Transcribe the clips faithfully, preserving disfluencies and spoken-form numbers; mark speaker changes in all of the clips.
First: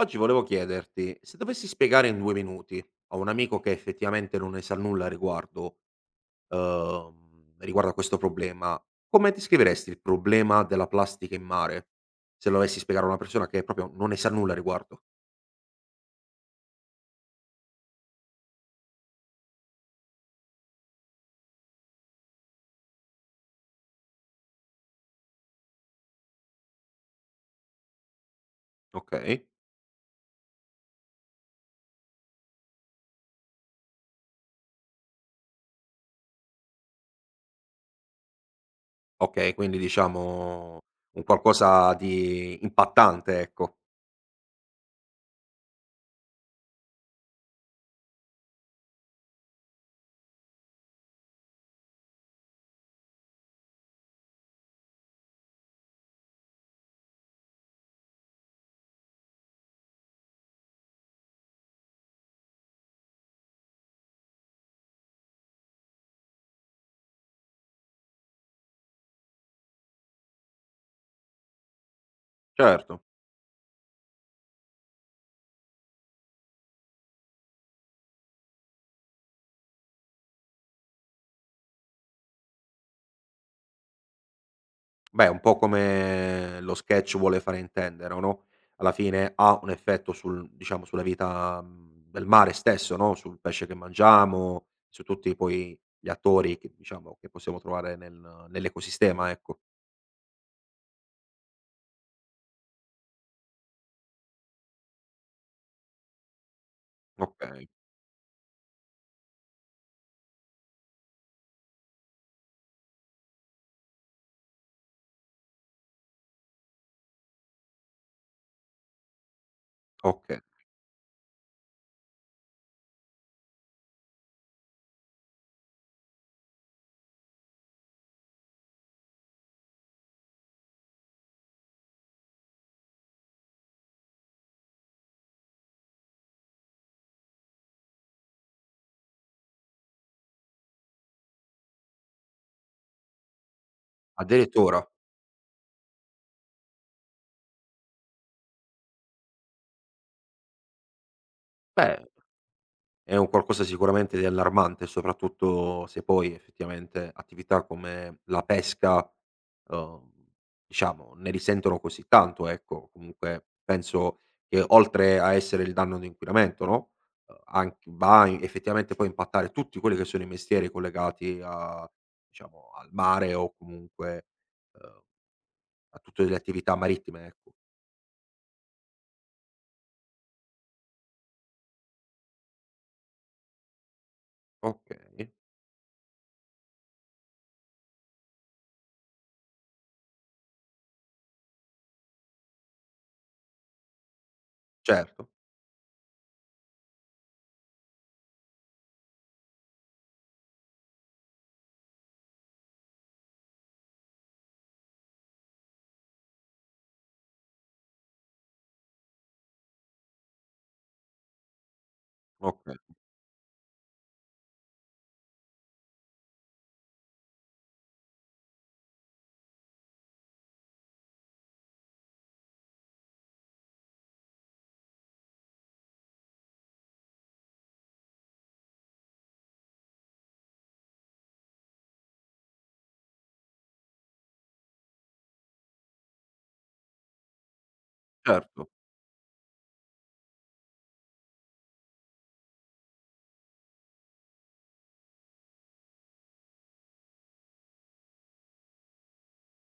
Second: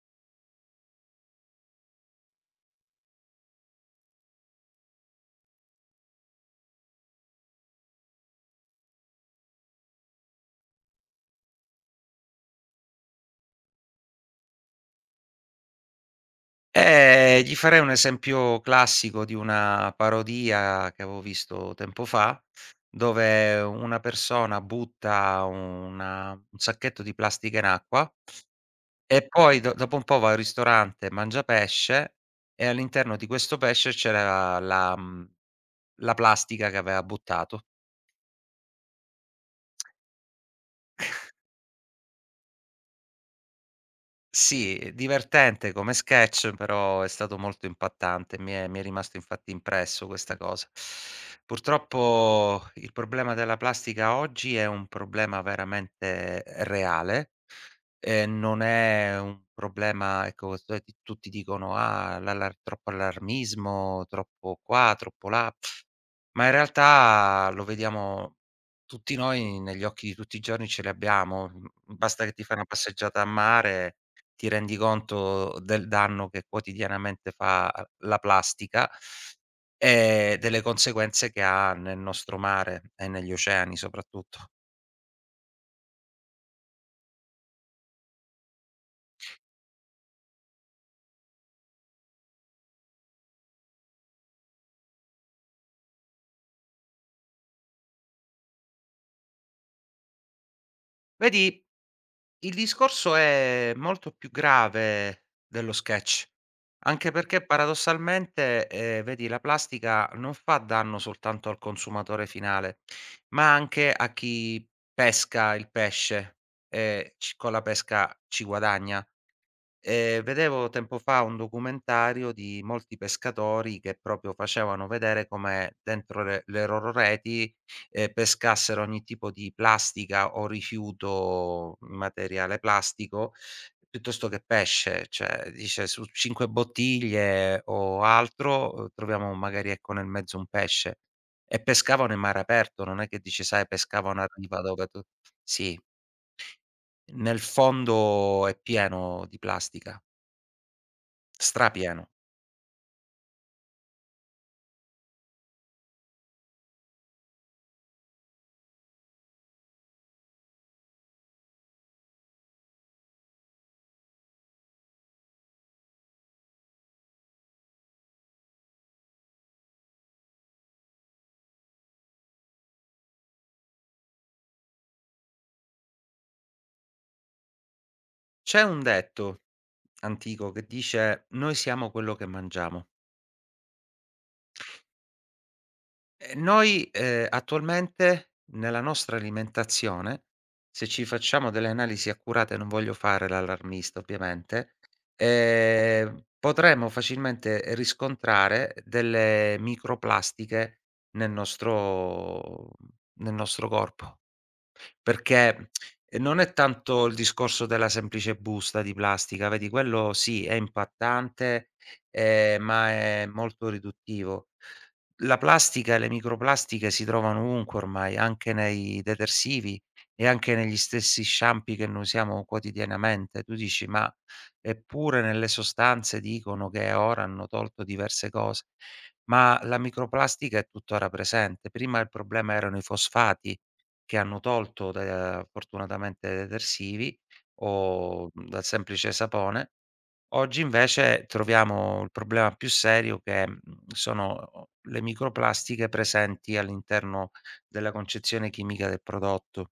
Speaker 1: Oggi volevo chiederti, se dovessi spiegare in due minuti a un amico che effettivamente non ne sa nulla riguardo uhm, riguardo a questo problema, come descriveresti il problema della plastica in mare? Se lo dovessi spiegare a una persona che proprio non ne sa nulla a riguardo.
Speaker 2: Eh, gli farei un esempio classico di una parodia che avevo visto tempo fa, dove una persona butta una un sacchetto di plastica in acqua e
Speaker 1: Okay.
Speaker 2: poi do dopo un po' va al ristorante, mangia pesce e all'interno di questo pesce c'era la mhmm, la plastica che aveva buttato.
Speaker 1: Okay, quindi diciamo un qualcosa di impattante, ecco.
Speaker 2: Sì, divertente come sketch, però è stato molto impattante. Mi è mi è rimasto infatti impresso questa cosa. Purtroppo il problema della plastica oggi è un problema veramente reale, ehm, non è un problema, ecco, tu- tutti dicono: "Ah, l'allar troppo allarmismo, troppo qua, troppo là." Ma in realtà lo vediamo tutti noi, negli occhi di tutti i giorni ce li abbiamo, mhmm, basta che ti fai una
Speaker 1: Certo.
Speaker 2: passeggiata a mare, ti rendi conto del danno che quotidianamente fa la plastica e delle conseguenze che ha nel nostro mare e negli oceani soprattutto.
Speaker 1: Beh, un po' come lo sketch vuole fare intendere, o no, alla fine ha un effetto sul diciamo, sulla vita, mhmm, del mare stesso, no, sul pesce che mangiamo, su tutti poi gli attori che diciamo che possiamo trovare nel nell'ecosistema, ecco.
Speaker 2: Vedi, il discorso è molto più grave dello sketch. Anche perché
Speaker 1: Okay.
Speaker 2: paradossalmente, ehm, vedi, la plastica non fa danno soltanto al consumatore finale, ma anche a chi pesca il pesce e c con la pesca ci guadagna. Ehm,
Speaker 1: Okay.
Speaker 2: vedevo tempo fa un documentario di molti pescatori che proprio facevano vedere come dentro le le loro reti, ehm, pescassero ogni tipo di plastica o rifiuto, materiale plastico, piuttosto che pesce. Cioè, dice: "Su cinque bottiglie o altro, uhm, troviamo magari, ecco, nel mezzo un pesce". E pescavano in mare aperto, non è che, dici, sai, pescavano a riva, dove
Speaker 1: Addirittura.
Speaker 2: tu sì, nel fondo è pieno di plastica. Strapieno.
Speaker 1: Beh, è un qualcosa sicuramente di allarmante, soprattutto se poi effettivamente attività come la pesca, uhm, diciamo ne risentono così tanto, ecco. Comunque penso che oltre a essere il danno di inquinamento, no, uhm, anc va in- effettivamente poi a impattare tutti quelli che sono i mestieri collegati a diciamo al mare o comunque, uhm, a tutte le attività marittime, ecco.
Speaker 2: C'è un detto antico che dice: "Noi siamo quello che mangiamo".
Speaker 1: Okay,
Speaker 2: Ehm, noi, ehm, attualmente nella nostra alimentazione, se ci facciamo delle analisi accurate, non voglio fare l'allarmista ovviamente,
Speaker 1: certo.
Speaker 2: ehm, potremmo facilmente riscontrare delle microplastiche nel nostro nel nostro corpo. Perché, ehm, non è tanto il discorso della semplice busta di plastica, vedi, quello sì, è impattante, ehm,
Speaker 1: Okay,
Speaker 2: ma è molto riduttivo. La plastica e le microplastiche si trovano ovunque ormai, anche nei detersivi e anche negli stessi sciampi che noi usiamo quotidianamente. Tu dici: "Ma eppure nelle sostanze dicono che ora hanno tolto diverse cose", ma la microplastica è tuttora presente. Prima il problema erano i fosfati, che hanno tolto, da fortunatamente, dai detersivi o, mhmm, dal
Speaker 1: certo.
Speaker 2: semplice sapone. Oggi invece troviamo il problema più serio, che, mhmm, sono le microplastiche presenti all'interno della concezione chimica del prodotto.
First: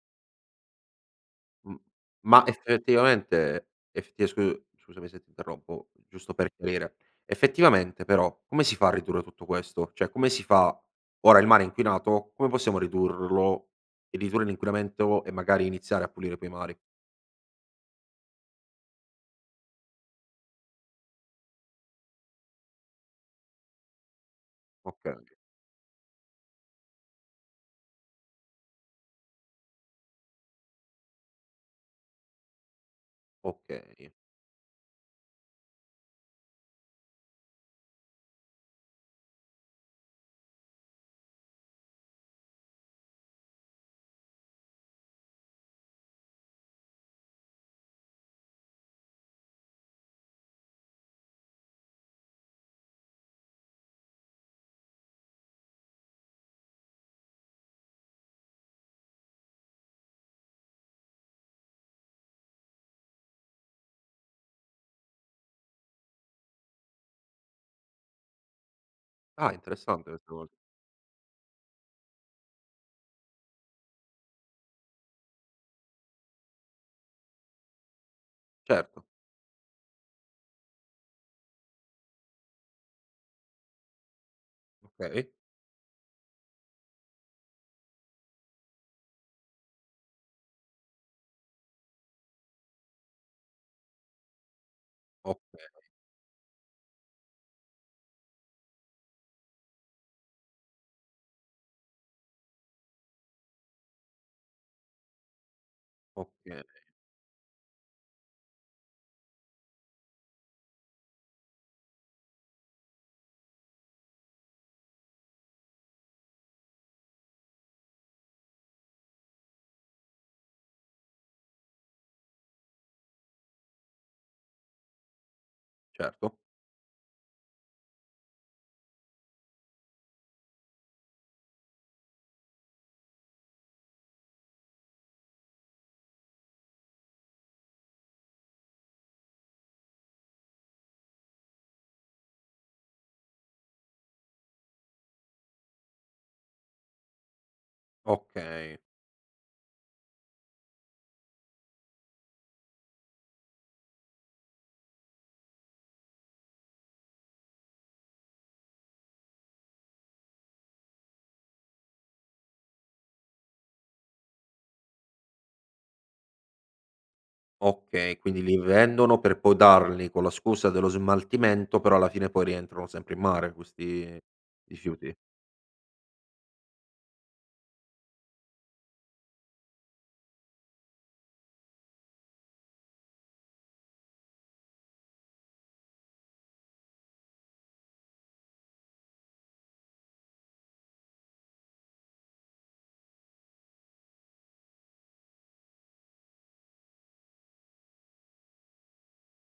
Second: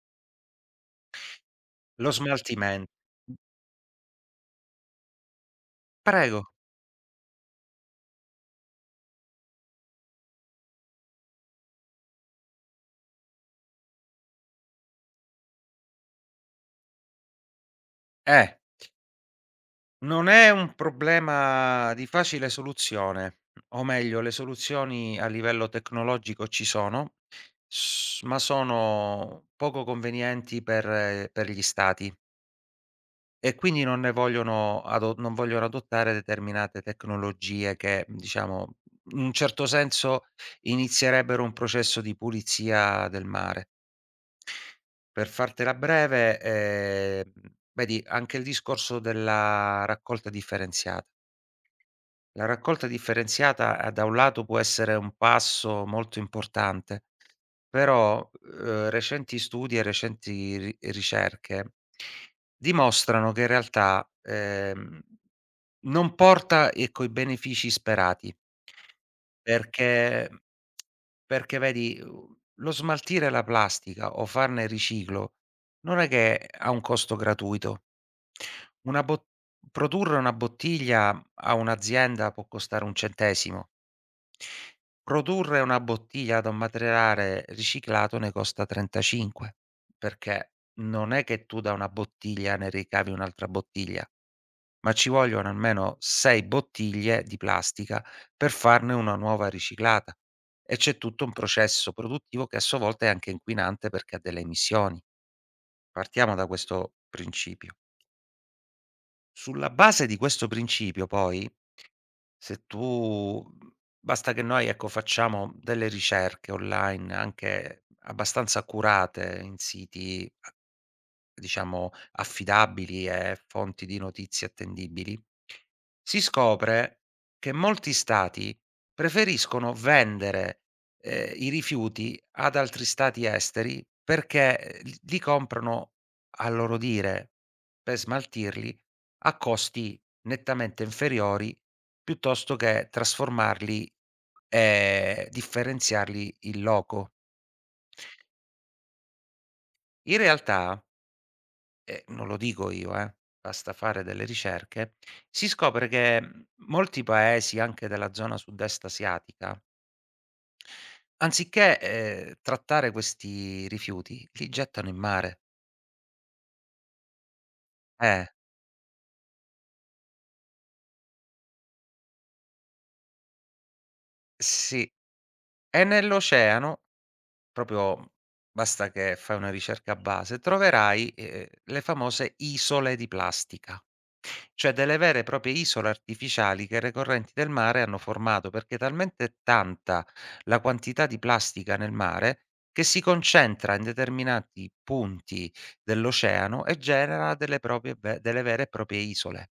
Speaker 1: Mh,
Speaker 2: Lo
Speaker 1: ma
Speaker 2: smaltimen
Speaker 1: effettivamente effetti scu scusami se ti interrompo, giusto
Speaker 2: Prego.
Speaker 1: per chiarire. Effettivamente però come si fa a ridurre tutto questo? Cioè come si fa, ora il mare è inquinato, come possiamo ridurlo e ridurre l'inquinamento e magari iniziare a pulire quei mari?
Speaker 2: Eh, non è un problema di facile soluzione, o meglio, le
Speaker 1: Okay.
Speaker 2: soluzioni a livello tecnologico ci sono, s ma sono poco convenienti per, eh, per gli stati. E quindi non ne
Speaker 1: Okay.
Speaker 2: vogliono ado non vogliono adottare determinate tecnologie che, diciamo, in un certo senso inizierebbero un processo di pulizia del mare. Per fartela breve, ehm, vedi anche il discorso della raccolta differenziata. La raccolta differenziata, a da un lato può essere un passo molto importante, però, uhm, recenti studi e recenti ri ricerche dimostrano che in realtà, ehm, non porta, ecco, i benefici sperati.
Speaker 1: Ah, interessante questa
Speaker 2: Perché
Speaker 1: cosa.
Speaker 2: perché vedi, uhm, lo smaltire la plastica o farne riciclo non è che ha un costo gratuito. Una
Speaker 1: Certo.
Speaker 2: bot Produrre una bottiglia a un'azienda può costare un centesimo.
Speaker 1: Okay.
Speaker 2: Produrre una bottiglia da un materiale riciclato ne costa trentacinque, perché non è che tu da una bottiglia ne ricavi un'altra bottiglia, ma ci vogliono
Speaker 1: oka
Speaker 2: almeno sei bottiglie di plastica per farne una nuova riciclata, e c'è tutto un processo produttivo che a sua volta è anche inquinante perché ha delle emissioni. Partiamo da
Speaker 1: okay,
Speaker 2: questo principio. Sulla base di questo principio, poi, se tu basta che noi, ecco, facciamo delle ricerche online anche abbastanza accurate in siti, diciamo, affidabili e fonti di notizie attendibili, si
Speaker 1: certo.
Speaker 2: scopre che molti stati preferiscono vendere, ehm, i rifiuti ad altri stati esteri perché li li comprano, a loro dire, per smaltirli a costi nettamente inferiori piuttosto che trasformarli e differenziarli in loco.
Speaker 1: Okay.
Speaker 2: In realtà, e non lo dico io, eh, basta fare delle ricerche, si scopre che, mhmm, molti paesi anche della zona sud-est asiatica, anziché, ehm, trattare questi rifiuti, li gettano in mare.
Speaker 1: Okay,
Speaker 2: Eh,
Speaker 1: quindi li vendono per poi darli con la scusa dello smaltimento, però alla fine poi rientrano sempre in mare questi
Speaker 2: sì.
Speaker 1: rifiuti.
Speaker 2: E nell'oceano, proprio, basta che fai una ricerca a base, troverai, ehm, le famose isole di plastica. Cioè, delle vere e proprie isole artificiali che le correnti del mare hanno formato, perché è talmente tanta la quantità di plastica nel mare, che si concentra in determinati punti dell'oceano e genera delle proprie ve delle vere e proprie isole.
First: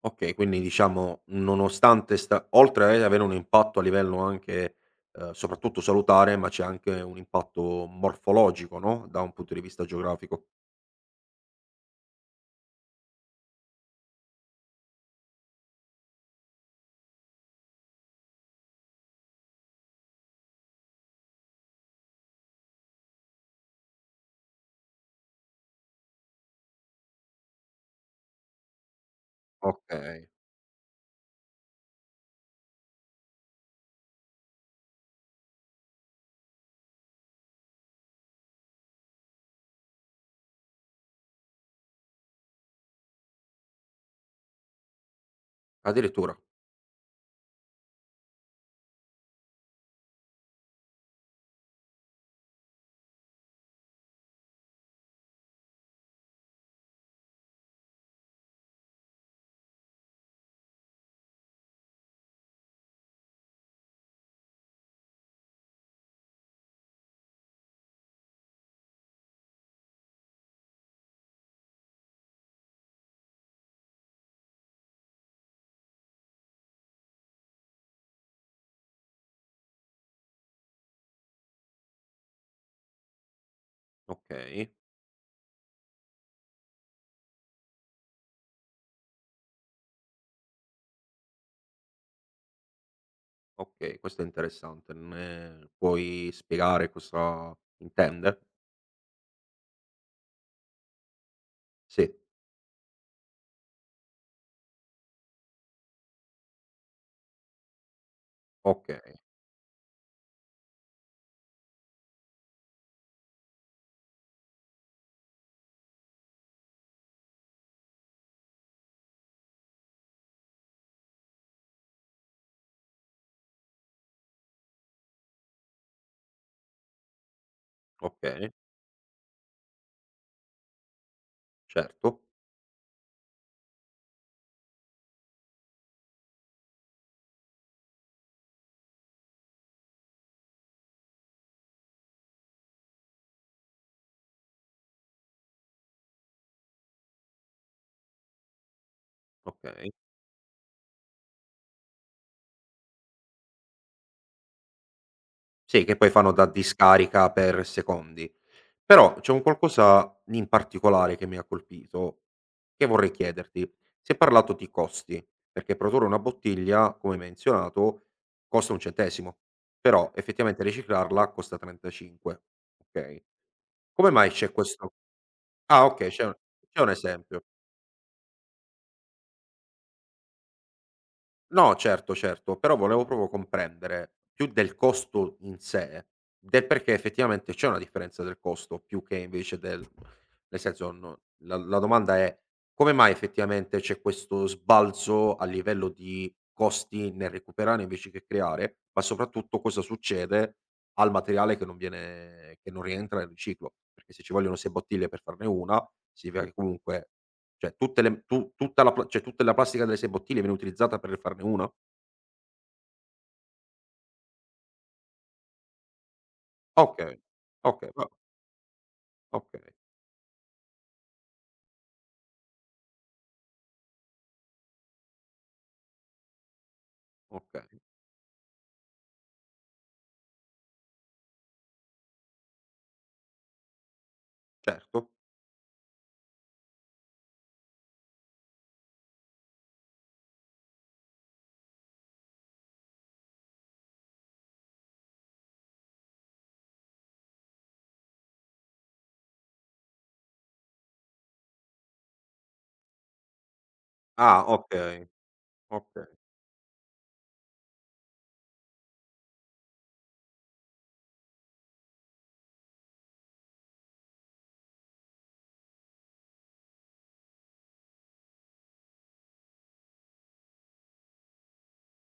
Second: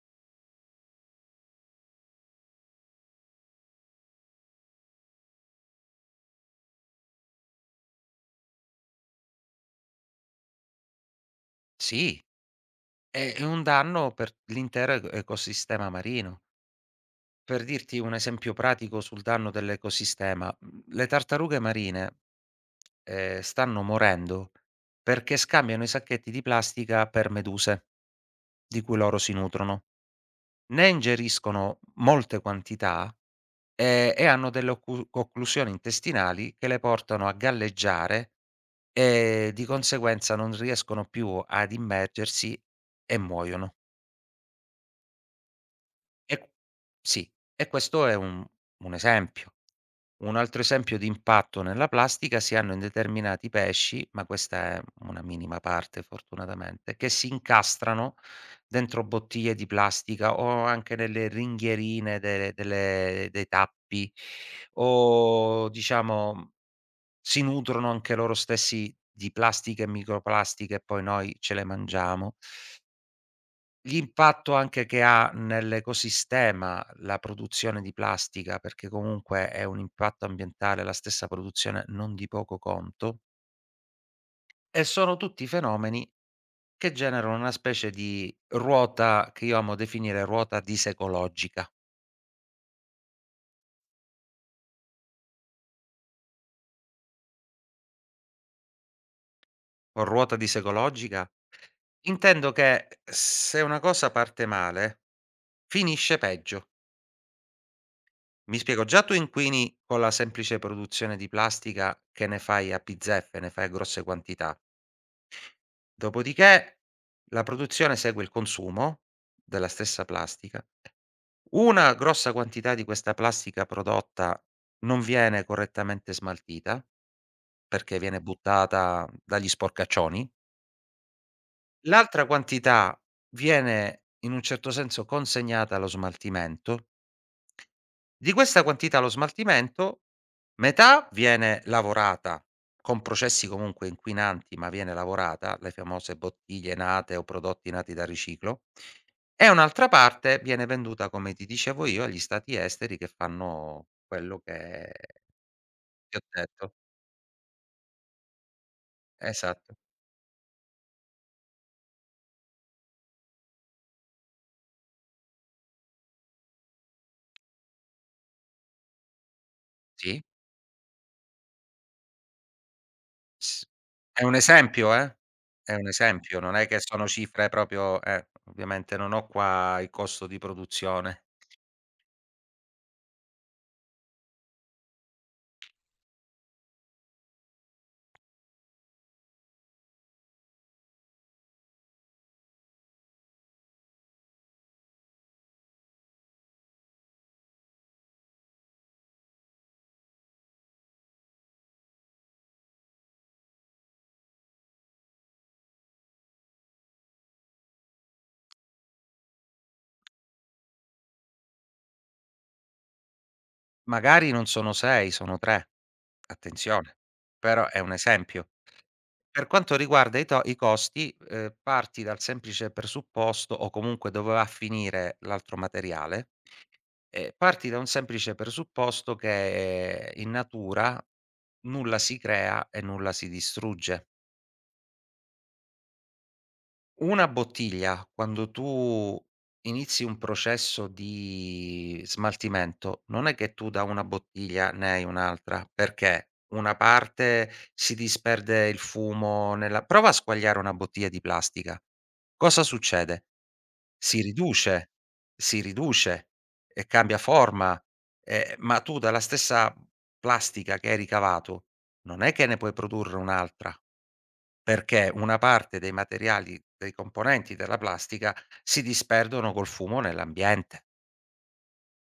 Speaker 1: Okay, quindi diciamo nonostante sta, oltre ad avere un impatto a livello anche, ehm, soprattutto salutare, ma c'è anche un impatto morfologico, no, da un punto di vista geografico.
Speaker 2: Sì, è è un danno per l'intero eco ecosistema marino. Per dirti un esempio pratico sul danno dell'ecosistema, mhmm, le tartarughe marine, ehm, stanno morendo perché scambiano i sacchetti di plastica per meduse. Di cui loro si nutrono.
Speaker 1: Okay,
Speaker 2: Ne ingeriscono molte quantità, ehm, e hanno delle occu occlusioni intestinali che le portano a galleggiare e di conseguenza non riescono più ad immergersi e muoiono.
Speaker 1: addirittura.
Speaker 2: E sì, e questo è un un esempio. Un altro esempio di impatto nella plastica si hanno in determinati pesci, ma questa è una minima parte fortunatamente, che si incastrano dentro bottiglie di plastica o anche nelle ringhierine de delle dei tappi, o diciamo si nutrono anche loro stessi di plastiche e microplastiche e poi noi ce le mangiamo. L'impatto anche che ha nell'ecosistema la produzione di plastica, perché comunque è un impatto ambientale la stessa produzione, non di poco conto,
Speaker 1: Okay.
Speaker 2: e sono tutti fenomeni che generano una specie di ruota che io amo definire ruota disecologica.
Speaker 1: Okay, questo è interessante. Me puoi spiegare cosa intende?
Speaker 2: Con ruota disecologica
Speaker 1: Sì.
Speaker 2: intendo che se una cosa parte male, finisce peggio. Mi spiego, già tu
Speaker 1: Okay.
Speaker 2: inquini con la semplice produzione di plastica, che ne fai a bizzeffe, ne fai a grosse quantità. Dopodiché la produzione segue il consumo della stessa plastica. Una grossa quantità di questa plastica prodotta non viene correttamente smaltita, perché viene
Speaker 1: Okay,
Speaker 2: buttata dagli sporcaccioni.
Speaker 1: certo.
Speaker 2: L'altra quantità viene in un certo senso consegnata allo smaltimento. Di questa quantità allo smaltimento, metà viene lavorata con processi comunque inquinanti, ma viene lavorata, le famose bottiglie nate o prodotti nati da riciclo, e un'altra
Speaker 1: Okay.
Speaker 2: parte viene venduta, come ti dicevo io, agli stati esteri che fanno quello che
Speaker 1: Sì, che poi
Speaker 2: ti ho
Speaker 1: fanno da
Speaker 2: detto.
Speaker 1: discarica per secondi. Però c'è un
Speaker 2: Esatto,
Speaker 1: qualcosa in particolare che mi ha colpito, che vorrei chiederti. Si è parlato di costi, perché produrre una bottiglia, come menzionato, costa un centesimo, però
Speaker 2: sì,
Speaker 1: effettivamente riciclarla costa trentacinque, okay.
Speaker 2: s
Speaker 1: Come
Speaker 2: è
Speaker 1: mai
Speaker 2: un
Speaker 1: c'è questo,
Speaker 2: esempio, eh, è
Speaker 1: ah
Speaker 2: un
Speaker 1: okay, c'è un
Speaker 2: esempio, non è che
Speaker 1: c'è un
Speaker 2: sono
Speaker 1: esempio.
Speaker 2: cifre proprio, eh, ovviamente non ho qua il costo di produzione.
Speaker 1: No, certo, certo, però volevo proprio comprendere più del costo in sé, del perché effettivamente c'è una differenza del costo più che invece del, nel senso, no la la domanda è: come mai effettivamente c'è questo sbalzo a livello di costi nel recuperare invece che creare, ma soprattutto cosa succede al materiale che non viene che non rientra nel riciclo? Perché se ci vogliono sei bottiglie per farne una, significa che comunque, cioè tutte le tu tutta la pla cioè tutta la plastica delle sei bottiglie viene utilizzata per farne una?
Speaker 2: Magari non sono sei, sono tre. Attenzione,
Speaker 1: Okay.
Speaker 2: però è
Speaker 1: okay,
Speaker 2: un
Speaker 1: va
Speaker 2: esempio. Per
Speaker 1: Okay.
Speaker 2: quanto riguarda i to i costi, ehm, parti dal semplice presupposto, o comunque dove va a finire l'altro materiale, ehm,
Speaker 1: Okay,
Speaker 2: parti da un semplice presupposto che, eh, in natura nulla si crea e nulla si distrugge.
Speaker 1: certo.
Speaker 2: Una bottiglia, quando tu inizi un processo di smaltimento, non è che tu da una bottiglia ne hai un'altra, perché una parte si disperde, il fumo, nella prova a squagliare una bottiglia di plastica. Cosa succede? Si
Speaker 1: Ah
Speaker 2: riduce,
Speaker 1: okay.
Speaker 2: si
Speaker 1: Okay,
Speaker 2: riduce e cambia forma, ehm, ma tu dalla stessa plastica che hai ricavato, non è che ne puoi produrre un'altra. Perché una parte dei materiali, dei componenti della plastica, si disperdono col fumo nell'ambiente.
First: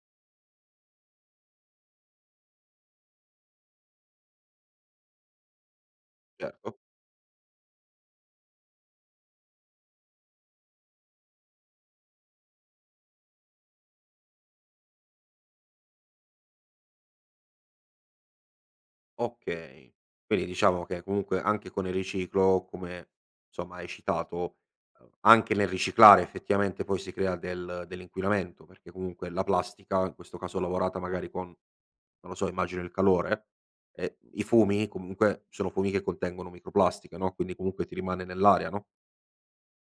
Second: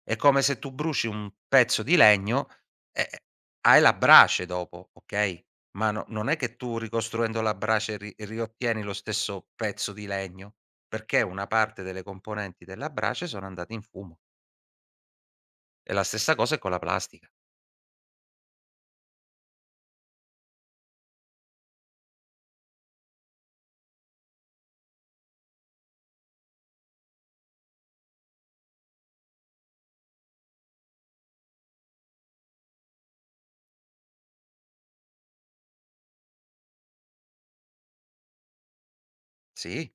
Speaker 2: È come se tu bruci un pezzo di legno, eh, eh, hai la brace dopo, okay, ma no, non è che tu
Speaker 1: certo.
Speaker 2: ricostruendo la brace ri riottieni lo stesso pezzo di legno, perché una parte delle componenti della brace sono andate in fumo. E la stessa cosa è con la plastica.
Speaker 1: Okay. Quindi diciamo che comunque anche con il riciclo, come insomma hai citato, uhm, anche nel riciclare effettivamente poi si crea del dell'inquinamento, perché comunque la plastica, in questo caso lavorata magari con, non lo so, immagino il calore, e i fumi comunque sono fumi che contengono microplastiche, no, quindi comunque ti rimane nell'aria, no?
Speaker 2: Sì.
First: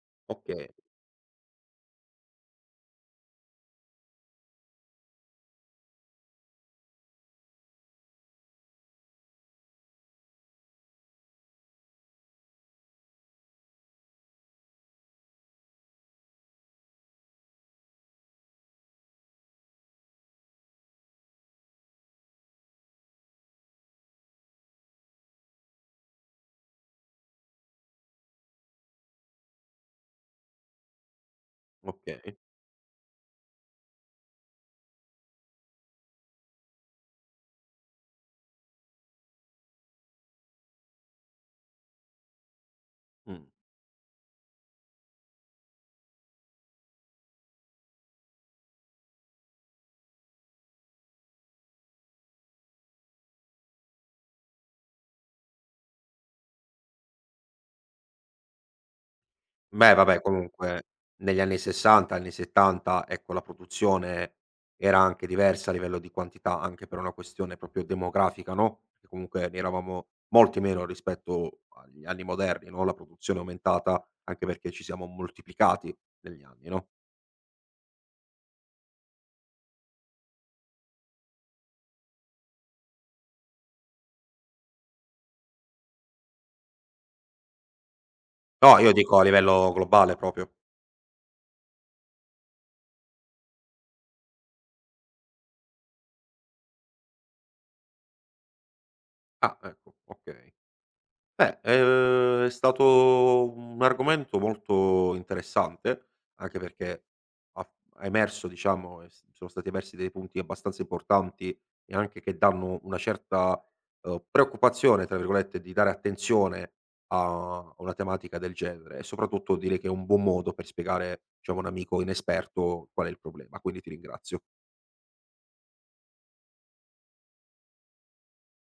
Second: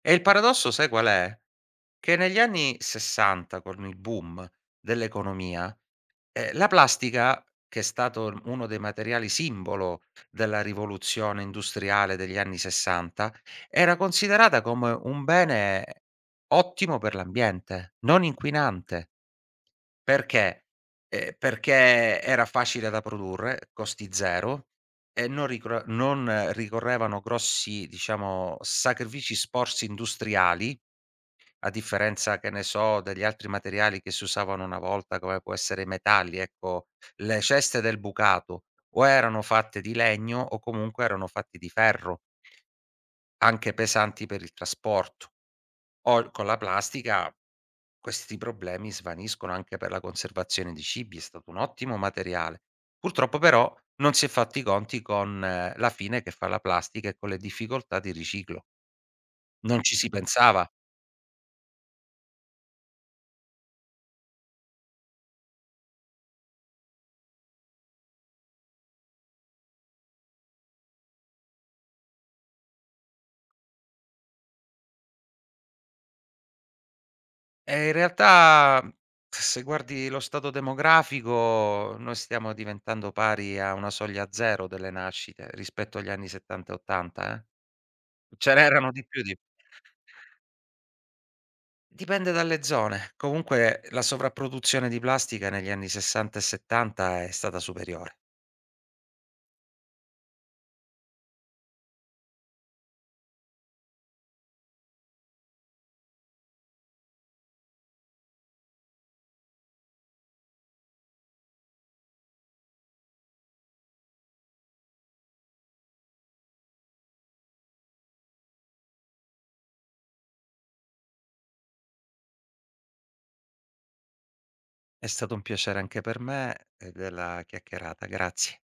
Speaker 2: E il
Speaker 1: Okay.
Speaker 2: paradosso sai qual è? Che negli anni sessanta, con il boom dell'economia, Ehm, la plastica, che è stato l uno dei materiali simbolo della rivoluzione industriale degli anni 'sessanta, era considerata come un bene ottimo per l'ambiente, non inquinante. Perché? Ehm, perché era facile da produrre, costi zero, e non ricor non ricorrevano grossi, diciamo, sacrifici, sforzi industriali, a
Speaker 1: Okay.
Speaker 2: differenza, che ne so, degli altri materiali che si usavano una volta, come può essere i metalli, ecco, le ceste del bucato o erano fatte di legno o comunque erano fatti di ferro,
Speaker 1: Mh.
Speaker 2: anche pesanti per il trasporto. O con la plastica questi problemi svaniscono, anche per la conservazione di cibi è stato un ottimo materiale. Purtroppo però non si è fatti i conti con, eh, la fine che fa la plastica e con le difficoltà di riciclo. Non
Speaker 1: Beh,
Speaker 2: ci si
Speaker 1: vabbè
Speaker 2: pensava.
Speaker 1: comunque negli anni 'sessanta, anni 'settanta, ecco, la produzione era anche diversa a livello di quantità, anche per una questione proprio demografica, no, che comunque ne eravamo molti meno rispetto agli anni moderni, no, la produzione è aumentata anche perché ci siamo moltiplicati negli anni, no?
Speaker 2: Eh, in realtà, se guardi lo stato demografico, noi stiamo diventando pari a una soglia zero delle nascite rispetto agli anni settanta e ottanta, eh. Ce
Speaker 1: No,
Speaker 2: n'erano
Speaker 1: io
Speaker 2: di
Speaker 1: dico
Speaker 2: più
Speaker 1: a
Speaker 2: di
Speaker 1: livello globale proprio.
Speaker 2: Dipende dalle zone. Comunque la sovrapproduzione di plastica negli anni sessanta e settanta è stata superiore.
Speaker 1: Ah, ecco, okay. Beh, ehm, è stato un argomento molto interessante, anche perché ha ha emerso, diciamo, e s sono stati emersi dei punti abbastanza importanti e anche che danno una certa, uhm, "preoccupazione", tra virgolette, di dare attenzione a una tematica del genere e soprattutto direi che è un buon modo per spiegare, diciamo, a un amico inesperto qual è il problema, quindi ti ringrazio.
Speaker 2: È stato un piacere anche per me e della chiacchierata. Grazie.